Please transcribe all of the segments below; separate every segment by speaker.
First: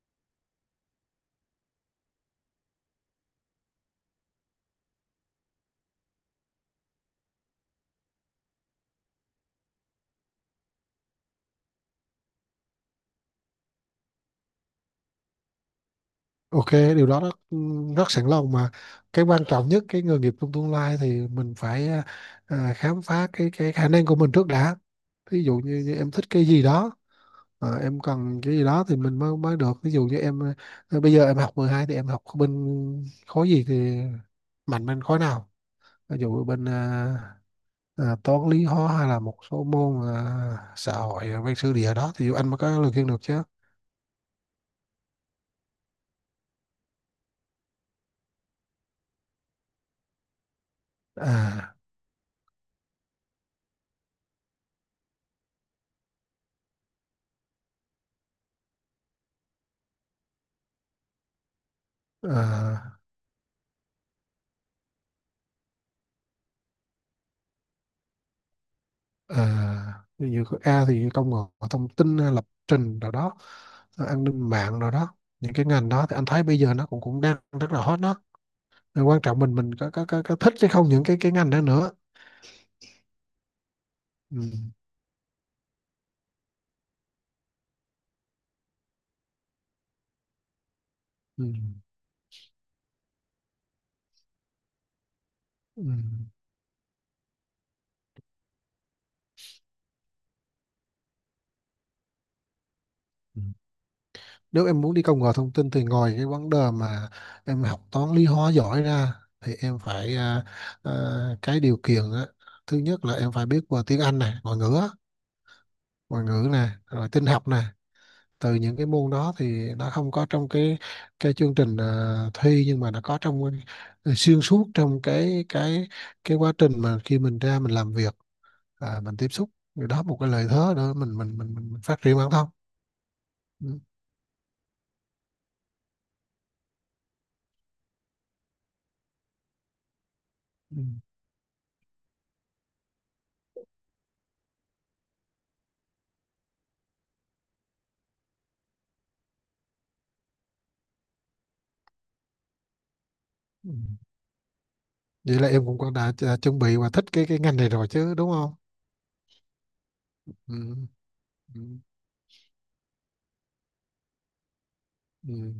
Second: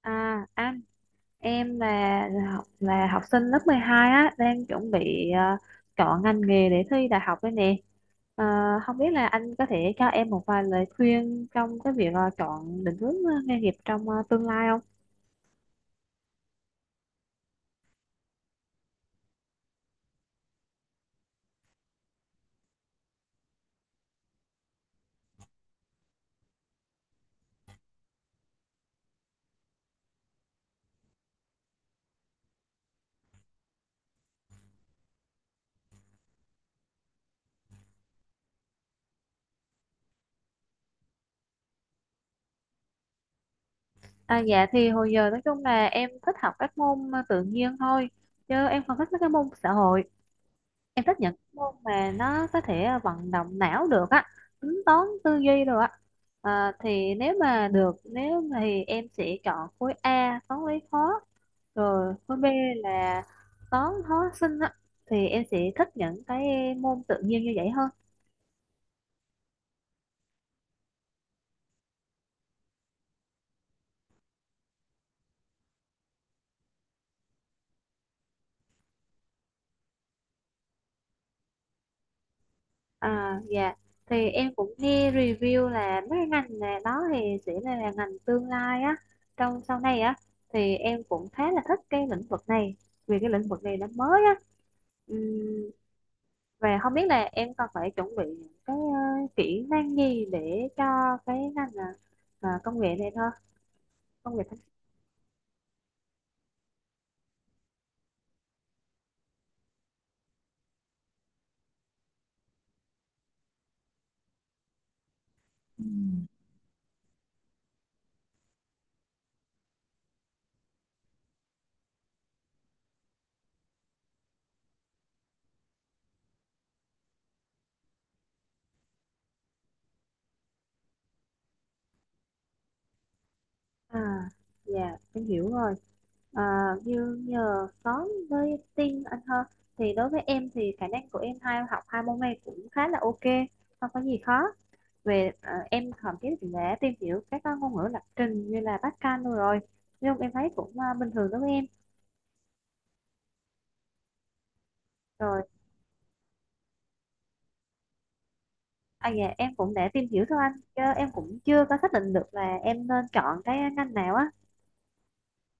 Speaker 1: À, anh em là học sinh lớp 12 á, đang chuẩn bị chọn ngành nghề để thi đại học đây nè. Ờ, Không biết là anh có thể cho em một vài lời khuyên trong cái việc chọn định hướng nghề nghiệp trong tương lai không?
Speaker 2: Ok, điều đó rất sẵn lòng mà. Cái quan trọng nhất cái nghề nghiệp trong tương lai thì mình phải khám phá cái khả năng của mình trước đã. Ví dụ như, như em thích cái gì đó, em cần cái gì đó thì mình mới mới được. Ví dụ như em bây giờ em học 12 thì em học bên khối gì, thì mạnh bên khối nào? Ví dụ bên toán lý hóa hay là một số môn xã hội, văn sử địa đó thì anh mới có lời khuyên được chứ.
Speaker 1: À, dạ thì hồi giờ nói chung là em thích học các môn tự nhiên thôi, chứ em không thích mấy cái môn xã hội. Em thích những môn
Speaker 2: À,
Speaker 1: mà nó có thể vận động não được á, tính toán tư duy được á. Thì nếu mà được, nếu mà thì em sẽ chọn khối A toán lý khó, rồi khối B
Speaker 2: à
Speaker 1: là toán hóa sinh á, thì em sẽ thích những cái môn tự nhiên như vậy hơn.
Speaker 2: ví dụ có A thì công nghệ thông tin hay lập trình rồi đó, rồi an ninh mạng rồi đó. Những cái ngành đó thì anh thấy bây giờ nó cũng cũng đang rất là hot đó. Rồi quan trọng mình mình có thích hay không những cái ngành đó nữa.
Speaker 1: À dạ, thì em
Speaker 2: Ừ.
Speaker 1: cũng nghe review là mấy cái ngành này đó thì sẽ là ngành tương lai á, trong sau này á, thì em cũng
Speaker 2: Ừ.
Speaker 1: khá là thích cái lĩnh vực này, vì cái lĩnh vực này nó mới á. Ừm,
Speaker 2: Ừ.
Speaker 1: Và không biết là em còn phải chuẩn bị những cái kỹ năng gì để cho cái ngành công nghệ này thôi,
Speaker 2: Ừ.
Speaker 1: công nghệ thông.
Speaker 2: Nếu em muốn đi công nghệ thông tin thì ngoài cái vấn đề mà em học toán lý hóa giỏi ra, thì em phải à, cái điều kiện á, thứ nhất là em phải biết về tiếng Anh này, ngoại ngữ á, ngoại ngữ này rồi tin học nè. Từ những cái môn đó thì nó không có trong cái chương trình thi, nhưng mà nó có trong xuyên suốt trong cái quá trình mà khi mình ra mình làm việc, mình tiếp xúc, thì đó một cái lợi thế nữa mình phát triển bản thân. Ừ.
Speaker 1: À, dạ, em hiểu rồi. À, như nhờ có với tin anh hơn, thì đối với em thì
Speaker 2: Ừ.
Speaker 1: khả năng của em hai học hai môn này cũng khá là ok, không có gì khó. Về à, em thậm chí cũng đã tìm hiểu các ngôn ngữ lập trình như là Pascal luôn rồi. Nhưng em thấy cũng bình thường đối với em.
Speaker 2: Ừ. Vậy
Speaker 1: Rồi
Speaker 2: là em cũng có đã chuẩn bị và thích cái ngành này rồi chứ, đúng không?
Speaker 1: à dạ, em cũng đã tìm hiểu thôi anh,
Speaker 2: Ừ.
Speaker 1: chứ em cũng
Speaker 2: Ừ.
Speaker 1: chưa có xác định được là em nên chọn cái ngành nào á.
Speaker 2: Ừ.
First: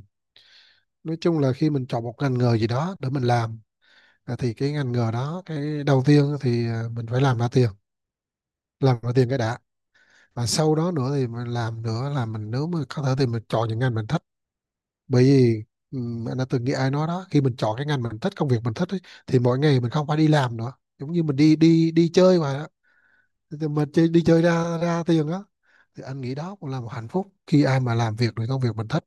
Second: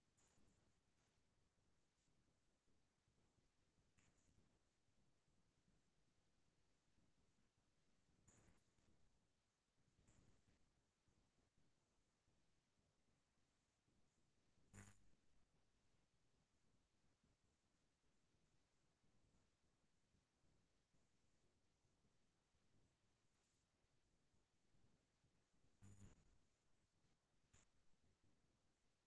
Speaker 2: Nói chung là khi mình chọn một ngành nghề gì đó để mình làm, thì cái ngành nghề đó cái đầu tiên thì mình phải làm ra tiền, làm ra tiền cái đã. Và sau đó nữa thì mình làm nữa là mình nếu mà có thể thì mình chọn những ngành mình thích. Bởi vì anh đã từng nghĩ ai nói đó, khi mình chọn cái ngành mình thích, công việc mình thích ấy, thì mỗi ngày mình không phải đi làm nữa, giống như mình đi đi đi chơi mà đó. Thì mình chơi, đi chơi ra ra tiền á, thì anh nghĩ đó cũng là một hạnh phúc khi ai mà làm việc được công việc mình thích.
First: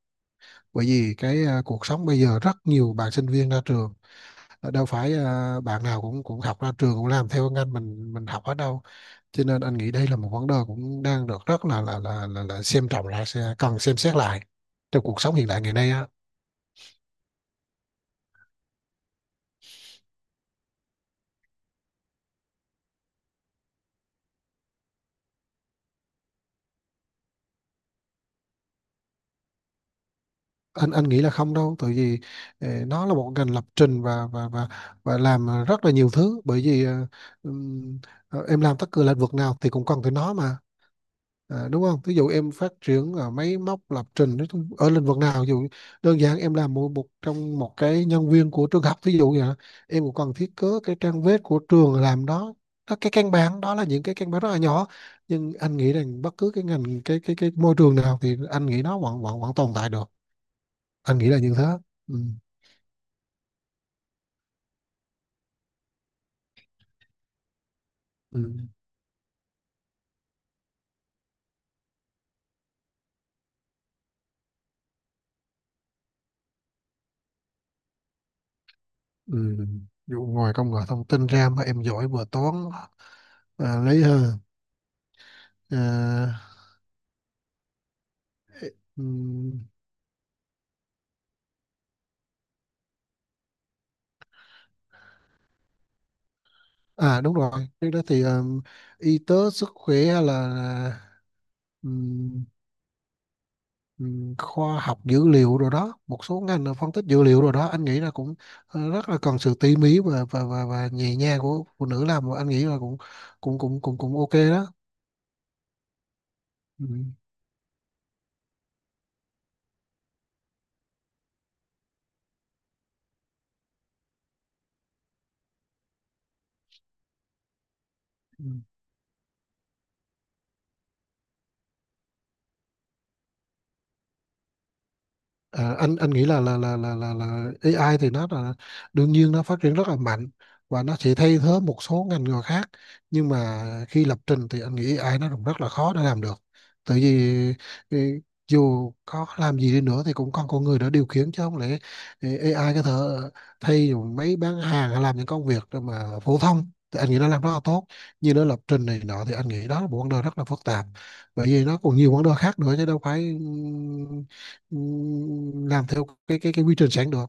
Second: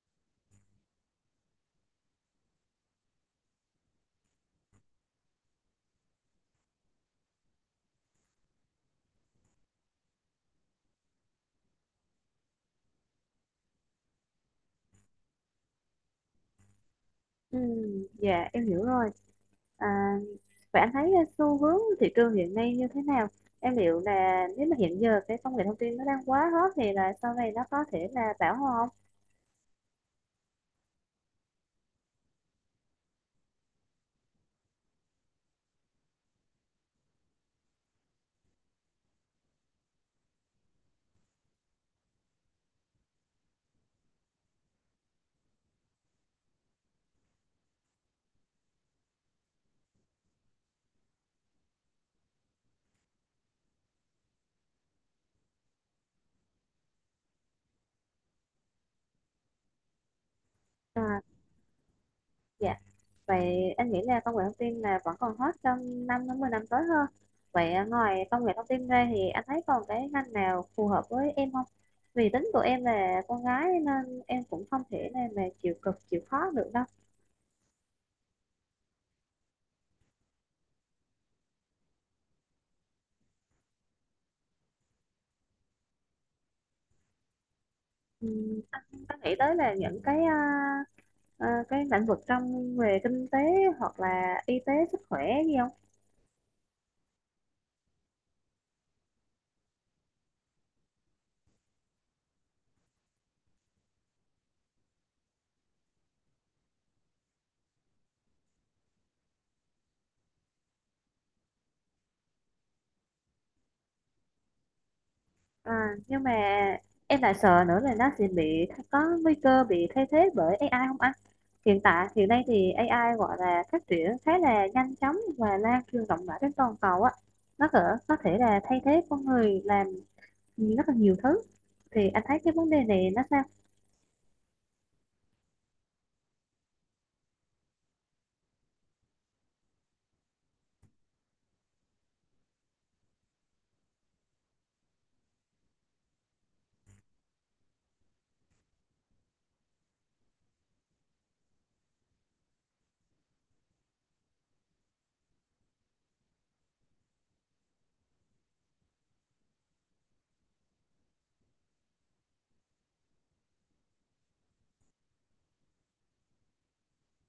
Speaker 2: Bởi vì cái cuộc sống bây giờ rất nhiều bạn sinh viên ra trường, đâu phải bạn nào cũng cũng học ra trường cũng làm theo ngành mình học ở đâu, cho nên anh nghĩ đây là một vấn đề cũng đang được rất là xem trọng, là sẽ cần xem xét lại trong cuộc sống hiện đại ngày nay á.
Speaker 1: Ừ, dạ em hiểu rồi. À, vậy anh thấy xu hướng thị trường hiện nay như thế nào? Em liệu là nếu mà hiện giờ cái công nghệ thông tin nó đang quá hot thì là sau này nó có thể là bão hòa không?
Speaker 2: Anh nghĩ là không đâu, tại vì nó là một ngành lập trình và và làm rất là nhiều thứ. Bởi vì ừm, em làm tất cả lĩnh vực nào thì cũng cần tới nó mà. À, đúng không? Ví dụ em phát triển máy móc lập trình nói chung- ở lĩnh vực nào, ví dụ đơn giản em làm một trong một cái nhân viên của trường học, ví dụ vậy, đó. Em cũng cần thiết kế cái trang web của trường làm đó, đó cái căn bản, đó là những cái căn bản rất là nhỏ, nhưng anh nghĩ rằng bất cứ cái ngành cái môi trường nào thì anh nghĩ nó vẫn vẫn vẫn tồn tại được, anh
Speaker 1: À,
Speaker 2: nghĩ là như thế. Ừ.
Speaker 1: dạ. Vậy anh nghĩ là công nghệ thông tin là vẫn còn hot trong 5 đến 10 năm tới hơn. Vậy à, ngoài công
Speaker 2: Ừ.
Speaker 1: nghệ thông tin ra thì anh thấy còn cái ngành nào phù hợp với em không? Vì tính của em là con gái nên em cũng không thể nào mà chịu cực chịu khó được đâu.
Speaker 2: Ừ. Ví dụ ngoài công nghệ thông tin ra mà em giỏi vừa toán, lấy hơn à,
Speaker 1: Anh
Speaker 2: ừ.
Speaker 1: có nghĩ tới là những cái cái lĩnh vực trong về kinh tế hoặc là y tế sức khỏe gì không?
Speaker 2: À đúng rồi, trước đó thì y tế sức khỏe hay là ừm, khoa học dữ liệu rồi đó, một số ngành là phân tích dữ liệu rồi đó, anh nghĩ là cũng rất là cần sự tỉ mỉ và và nhẹ nhàng của phụ nữ làm, và anh nghĩ là cũng cũng cũng cũng cũng ok đó.
Speaker 1: À, nhưng mà
Speaker 2: Ừ.
Speaker 1: em lại sợ nữa là nó sẽ bị có nguy cơ bị thay thế bởi AI không anh? Hiện tại hiện nay thì AI gọi là phát triển khá là nhanh chóng và lan truyền rộng rãi trên toàn cầu á. Nó có thể
Speaker 2: Ừ.
Speaker 1: là thay thế con người làm rất là nhiều thứ. Thì anh thấy cái vấn đề này nó sao?
Speaker 2: À, anh nghĩ là AI thì nó là đương nhiên, nó phát triển rất là mạnh và nó sẽ thay thế một số ngành nghề khác, nhưng mà khi lập trình thì anh nghĩ AI nó cũng rất là khó để làm được. Tại vì ừ, dù có làm gì đi nữa thì cũng còn con người đã điều khiển, chứ không lẽ AI có thể thay. Dù mấy bán hàng hay làm những công việc mà phổ thông thì anh nghĩ nó làm rất là tốt, nhưng nó lập trình này nọ thì anh nghĩ đó là một vấn đề rất là phức tạp. Bởi vì nó còn nhiều vấn đề khác nữa chứ đâu phải ừ, làm theo cái quy trình sẵn được.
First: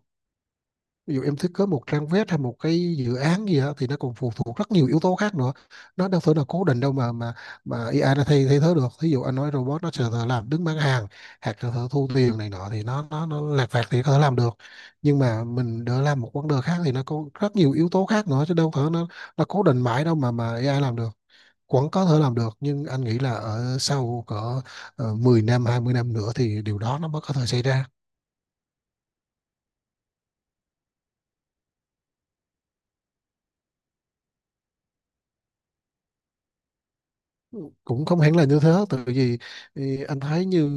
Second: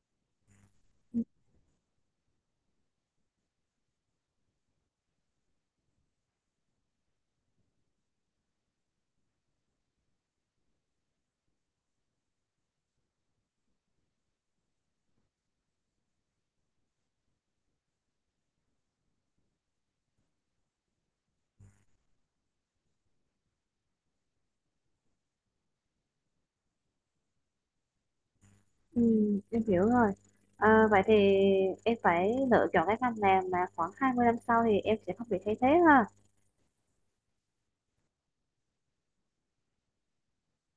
Speaker 2: Ví dụ em thiết kế một trang web hay một cái dự án gì đó, thì nó còn phụ thuộc rất nhiều yếu tố khác nữa, nó đâu phải là cố định đâu mà AI nó thay thay thế được. Ví dụ anh nói robot nó sẽ tự làm đứng bán hàng hoặc là tự thu tiền này nọ thì nó lặt vặt thì có thể làm được, nhưng mà mình đỡ làm một vấn đề khác thì nó có rất nhiều yếu tố khác nữa chứ đâu phải nó cố định mãi đâu mà AI làm được. Vẫn có thể làm được, nhưng anh nghĩ là ở sau cỡ 10 năm, 20 năm nữa thì điều đó nó mới có thể xảy ra.
Speaker 1: Ừ, em hiểu rồi. À, vậy thì em phải lựa chọn cái ngành làm mà khoảng 20 năm sau thì em sẽ không bị thay thế ha.
Speaker 2: Cũng không hẳn là như thế, tại vì thì anh thấy như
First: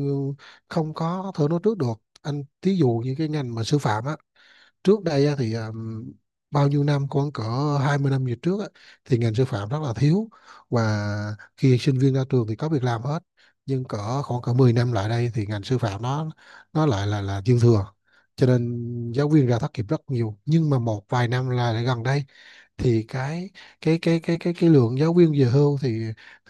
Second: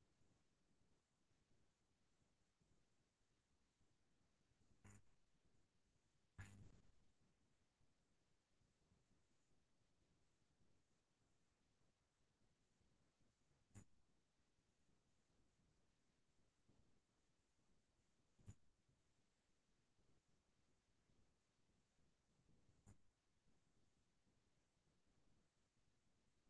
Speaker 2: không có thể nói trước được. Anh thí dụ như cái ngành mà sư phạm á, trước đây á, thì bao nhiêu năm, khoảng cỡ 20 năm về trước á, thì ngành sư phạm rất là thiếu, và khi sinh viên ra trường thì có việc làm hết. Nhưng cỡ khoảng cỡ 10 năm lại đây thì ngành sư phạm nó lại là dư thừa, cho nên giáo viên ra thất nghiệp rất nhiều. Nhưng mà một vài năm là lại gần đây thì cái lượng giáo viên về hưu thì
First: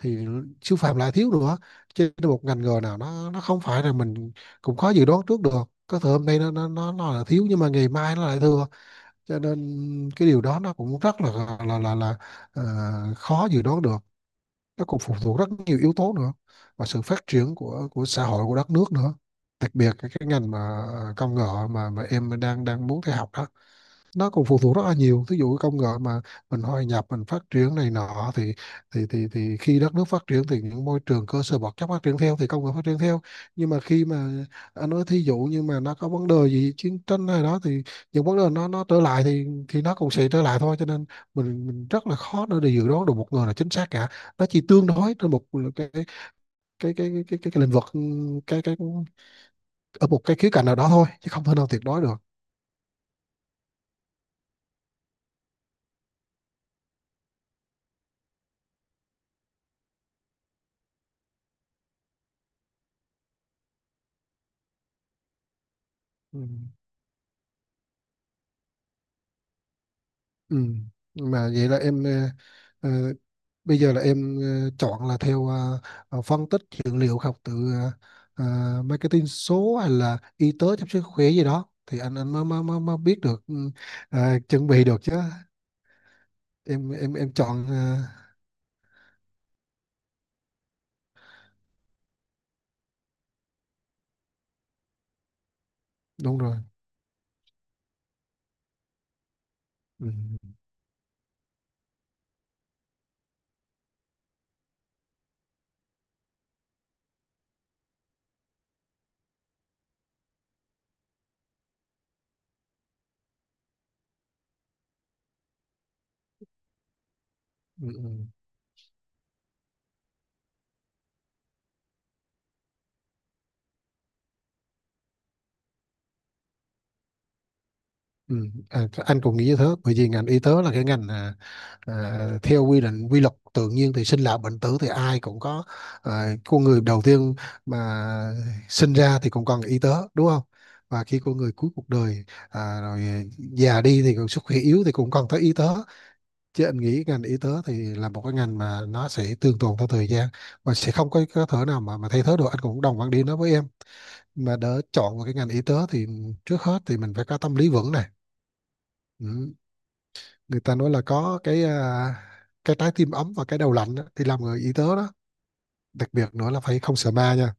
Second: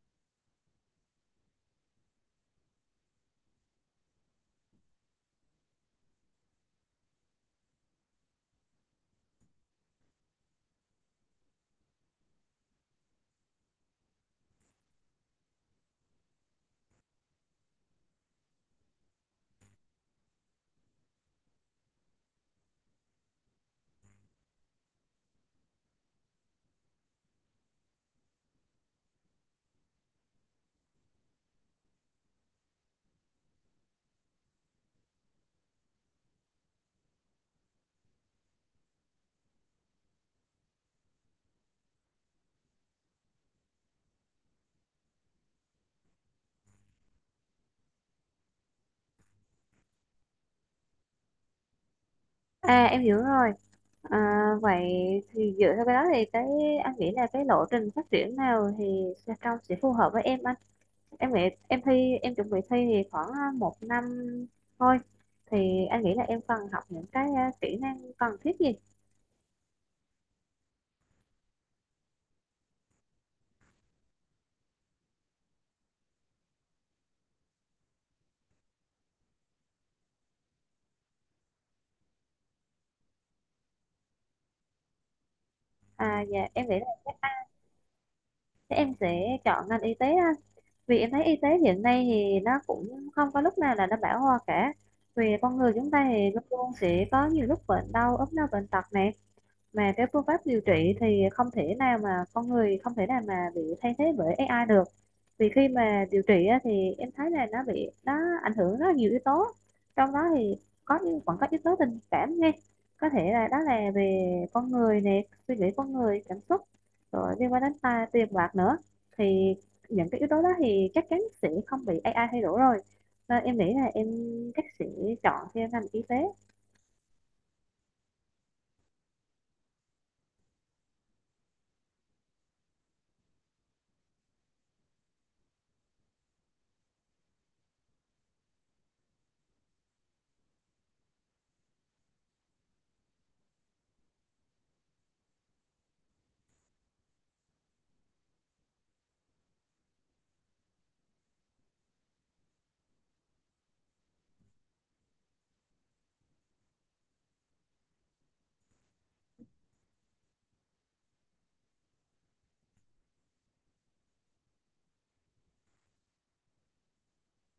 Speaker 2: thì siêu phàm lại thiếu nữa. Trên một ngành nghề nào nó không phải là mình, cũng khó dự đoán trước được. Có thể hôm nay nó là thiếu, nhưng mà ngày mai nó lại thừa, cho nên cái điều đó nó cũng rất là ờ, khó dự đoán được. Nó còn phụ thuộc rất nhiều yếu tố nữa, và sự phát triển của xã hội, của đất nước nữa. Đặc biệt cái ngành mà công nghệ mà em đang đang muốn theo học đó, nó còn phụ thuộc rất là nhiều. Ví dụ công nghệ mà mình hòa nhập mình phát triển này nọ thì thì khi đất nước phát triển thì những môi trường cơ sở vật chất phát triển theo, thì công nghệ phát triển theo. Nhưng mà khi mà anh nói thí dụ như mà nó có vấn đề gì chiến tranh hay đó thì những vấn đề nó trở lại thì nó cũng sẽ trở lại thôi, cho nên mình rất là khó để dự đoán được một người là chính xác cả. Nó chỉ tương đối trên một cái cái cái lĩnh vực, ừ, cái ở một cái khía cạnh nào đó thôi chứ không thể nào tuyệt đối được.
Speaker 1: À em hiểu rồi. À, vậy thì dựa theo cái đó thì cái anh nghĩ là cái lộ trình phát triển nào thì Trà Trong sẽ phù hợp với em anh, em nghĩ em thi, em chuẩn bị thi thì khoảng 1 năm thôi, thì anh nghĩ là
Speaker 2: Ừ.
Speaker 1: em cần học những cái kỹ năng cần thiết gì.
Speaker 2: Ừ. Mà vậy là em ờ, bây giờ là em chọn là theo phân tích dữ liệu, học từ marketing số hay là y tế chăm sóc sức khỏe gì đó, thì anh mới mới biết được chuẩn bị được chứ.
Speaker 1: À dạ, em nghĩ là
Speaker 2: Em chọn
Speaker 1: chắc em sẽ chọn ngành y tế anh, vì em thấy y tế hiện nay thì nó cũng không có lúc nào là nó bão hòa cả, vì con người chúng ta thì
Speaker 2: đúng
Speaker 1: luôn
Speaker 2: rồi.
Speaker 1: luôn sẽ có nhiều lúc bệnh đau ốm đau bệnh tật nè, mà cái
Speaker 2: Ừ.
Speaker 1: phương pháp điều trị thì không thể nào mà con người không thể nào mà bị thay thế bởi AI được. Vì khi mà điều trị á, thì em thấy là nó bị ảnh hưởng rất là nhiều yếu tố, trong đó thì có những vẫn có yếu tố tình cảm nghe, có thể là đó là về con người nè, suy nghĩ con người, cảm xúc, rồi liên quan đến
Speaker 2: Ừ.
Speaker 1: ta
Speaker 2: Ừ.
Speaker 1: tiền bạc nữa. Thì những cái yếu tố đó thì chắc chắn sẽ không bị AI thay đổi rồi, nên em nghĩ là em chắc sẽ chọn theo ngành y tế.
Speaker 2: Ừ, à, anh cũng nghĩ như thế, bởi vì ngành y tế là cái ngành à, theo quy định, quy luật tự nhiên thì sinh lão bệnh tử thì ai cũng có. Con người đầu tiên mà sinh ra thì cũng cần y tế, đúng không? Và khi con người cuối cuộc đời, rồi già đi thì còn sức khỏe yếu thì cũng cần tới y tế. Chứ anh nghĩ ngành y tế thì là một cái ngành mà nó sẽ tương tồn theo thời gian, và sẽ không có có thể nào mà thay thế được, anh cũng đồng quan điểm đó với em. Mà để chọn một cái ngành y tế thì trước hết thì mình phải có tâm lý vững này, ừ, người ta nói là có cái cái trái tim ấm và cái đầu lạnh á, thì làm người y tế đó. Đặc biệt nữa là phải không sợ ma nha.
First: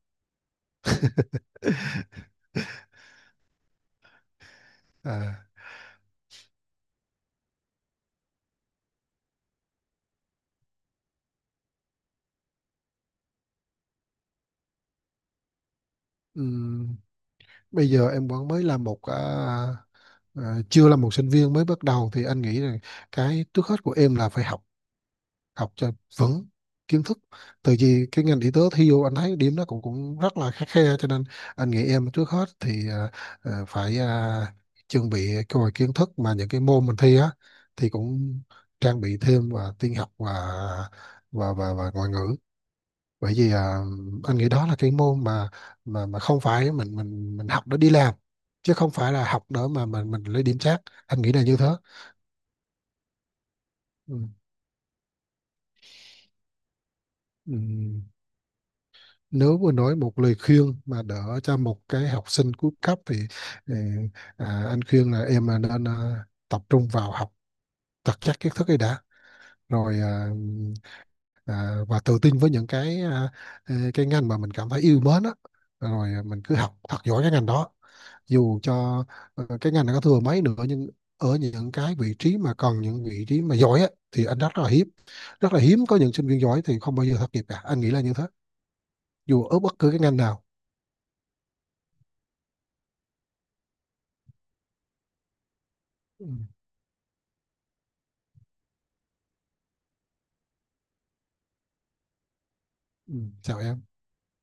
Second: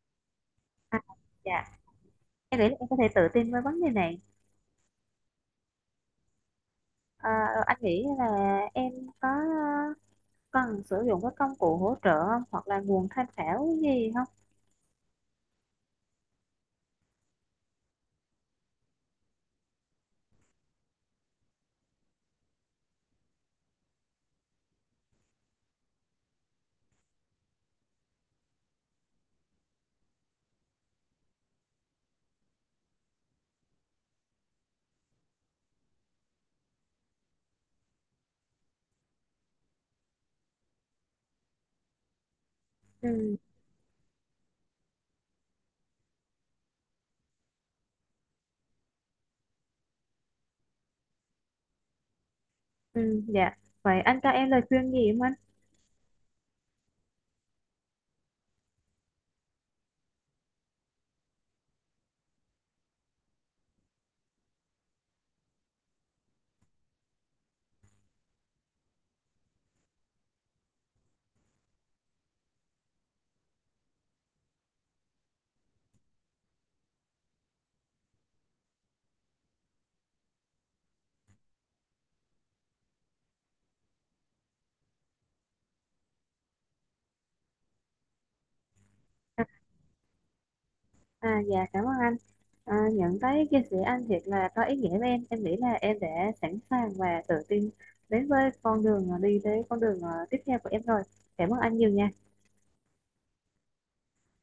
Speaker 1: À, dạ em nghĩ là em có thể tự tin với vấn đề này.
Speaker 2: à,
Speaker 1: Ờ, anh nghĩ là em có cần sử dụng các công cụ hỗ trợ không, hoặc là nguồn tham khảo gì không?
Speaker 2: ừm, bây giờ em vẫn mới là một à, chưa là một sinh viên mới bắt đầu, thì anh nghĩ là cái trước hết của em là phải học, học cho vững kiến thức. Từ vì cái ngành y tế thi vô anh thấy điểm nó cũng cũng rất là khắt khe, cho nên anh nghĩ em trước hết thì phải chuẩn bị cái vài kiến thức mà những cái môn mình thi á, thì cũng trang bị thêm và tin học và và ngoại ngữ. Bởi
Speaker 1: Ừ,
Speaker 2: vì anh nghĩ đó là cái môn mà mà không phải mình học để đi làm, chứ không phải là học để mà mình lấy điểm trác, anh nghĩ là như thế.
Speaker 1: ừ, dạ. Vậy anh cho
Speaker 2: Ừ.
Speaker 1: em lời khuyên gì không anh?
Speaker 2: Ừ. Nếu mà nói một lời khuyên mà đỡ cho một cái học sinh cuối cấp thì ừ, anh khuyên là em nên tập trung vào học thật chắc kiến thức ấy đã. Rồi và tự tin với những cái cái ngành mà mình cảm thấy yêu mến á, rồi mình cứ học thật giỏi cái ngành đó. Dù cho cái ngành này có thừa mấy nữa, nhưng ở những cái vị trí mà cần, những vị trí mà giỏi á, thì anh rất là hiếm, rất là hiếm có. Những sinh viên giỏi thì không bao giờ thất nghiệp cả, anh nghĩ là như thế,
Speaker 1: À,
Speaker 2: dù ở bất cứ cái ngành nào.
Speaker 1: dạ cảm ơn anh. À, nhận thấy chia sẻ anh thiệt là có ý nghĩa với em. Em nghĩ là em
Speaker 2: Ừ.
Speaker 1: đã sẵn sàng và tự tin đến với con đường, đi tới con đường tiếp theo của em rồi. Cảm ơn anh nhiều nha.
Speaker 2: Ừ, chào em.